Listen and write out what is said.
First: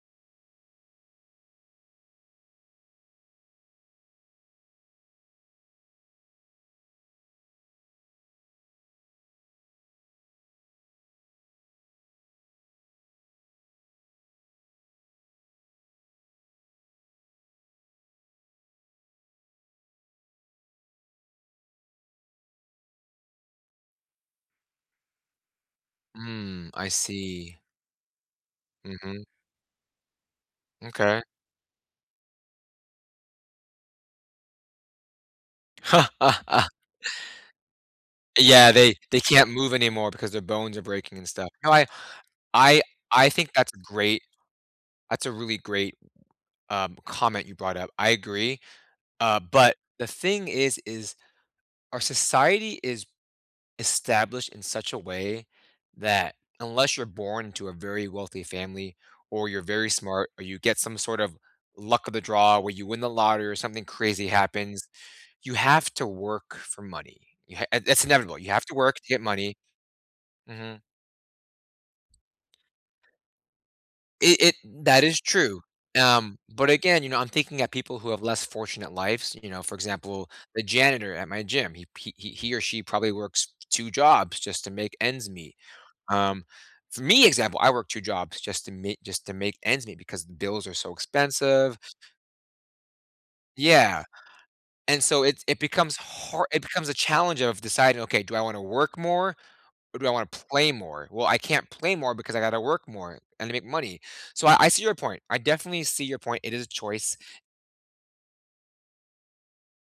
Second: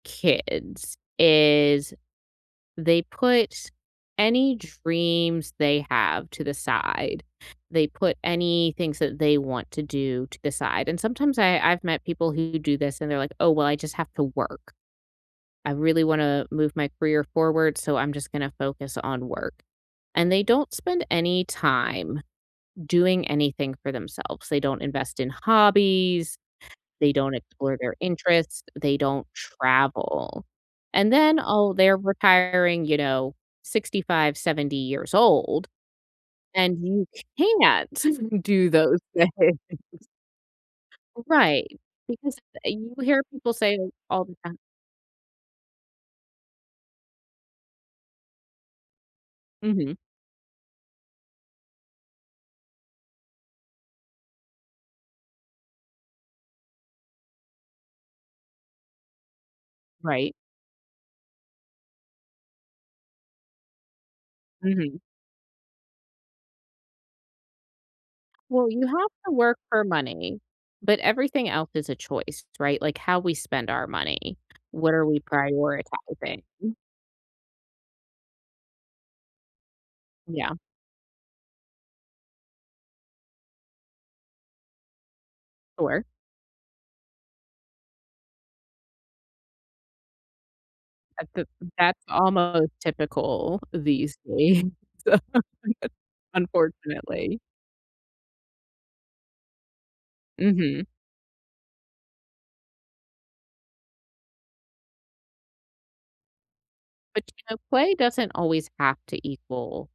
Kids is they put any dreams they have to the side. They put any things that they want to do to the side, and sometimes I I've met people who do this, and they're like, oh, well, I just have to work. I really wanna move my career forward, so I'm just gonna focus on work, and they don't spend any time doing anything for themselves. They don't invest in hobbies. Mm. I They don't see. explore their interests. They Mhm. don't travel, and M'kay. then, oh, they're retiring, you know, 65, 70 years old, and you can't do Yeah. They those they things. can't move anymore because their bones are breaking and stuff. Right. No. I Because th uh, I you hear I think people that's say it, great. all the time. That's a really great, um, comment you brought up. I agree, uh, but Mhm. the thing is is our society is established in such a way that, unless you're born into a very wealthy family, or you're very smart, Right. or you get some sort of luck of the draw where you win the lottery or something crazy happens, Mhm. you have to work for money. Y ha uh, it's inevitable. You have Well, to you work to have get to money. work for money, Mhm. but everything else is a choice, right, like how we spend our money. It it What that are we is true, um, prioritizing? but, again, you know, I'm thinking at people who have less fortunate lives, you know, for example, Yeah. the janitor at my gym. He p he he or she probably works 2 jobs just to make ends meet Sure. um, for me, example, I work 2 jobs just to me just to make ends meet because the bills are so At the expensive that's almost typical, Yeah, these days, and so so it's it becomes har it becomes a unfortunately. challenge of deciding, okay. Do I wanna work more, or do I wanna play Mhm. more? Well, I can't play more because I gotta work more, and to make money, so I I see your point. I definitely see your point. It is choice But, you know, play doesn't always have to equal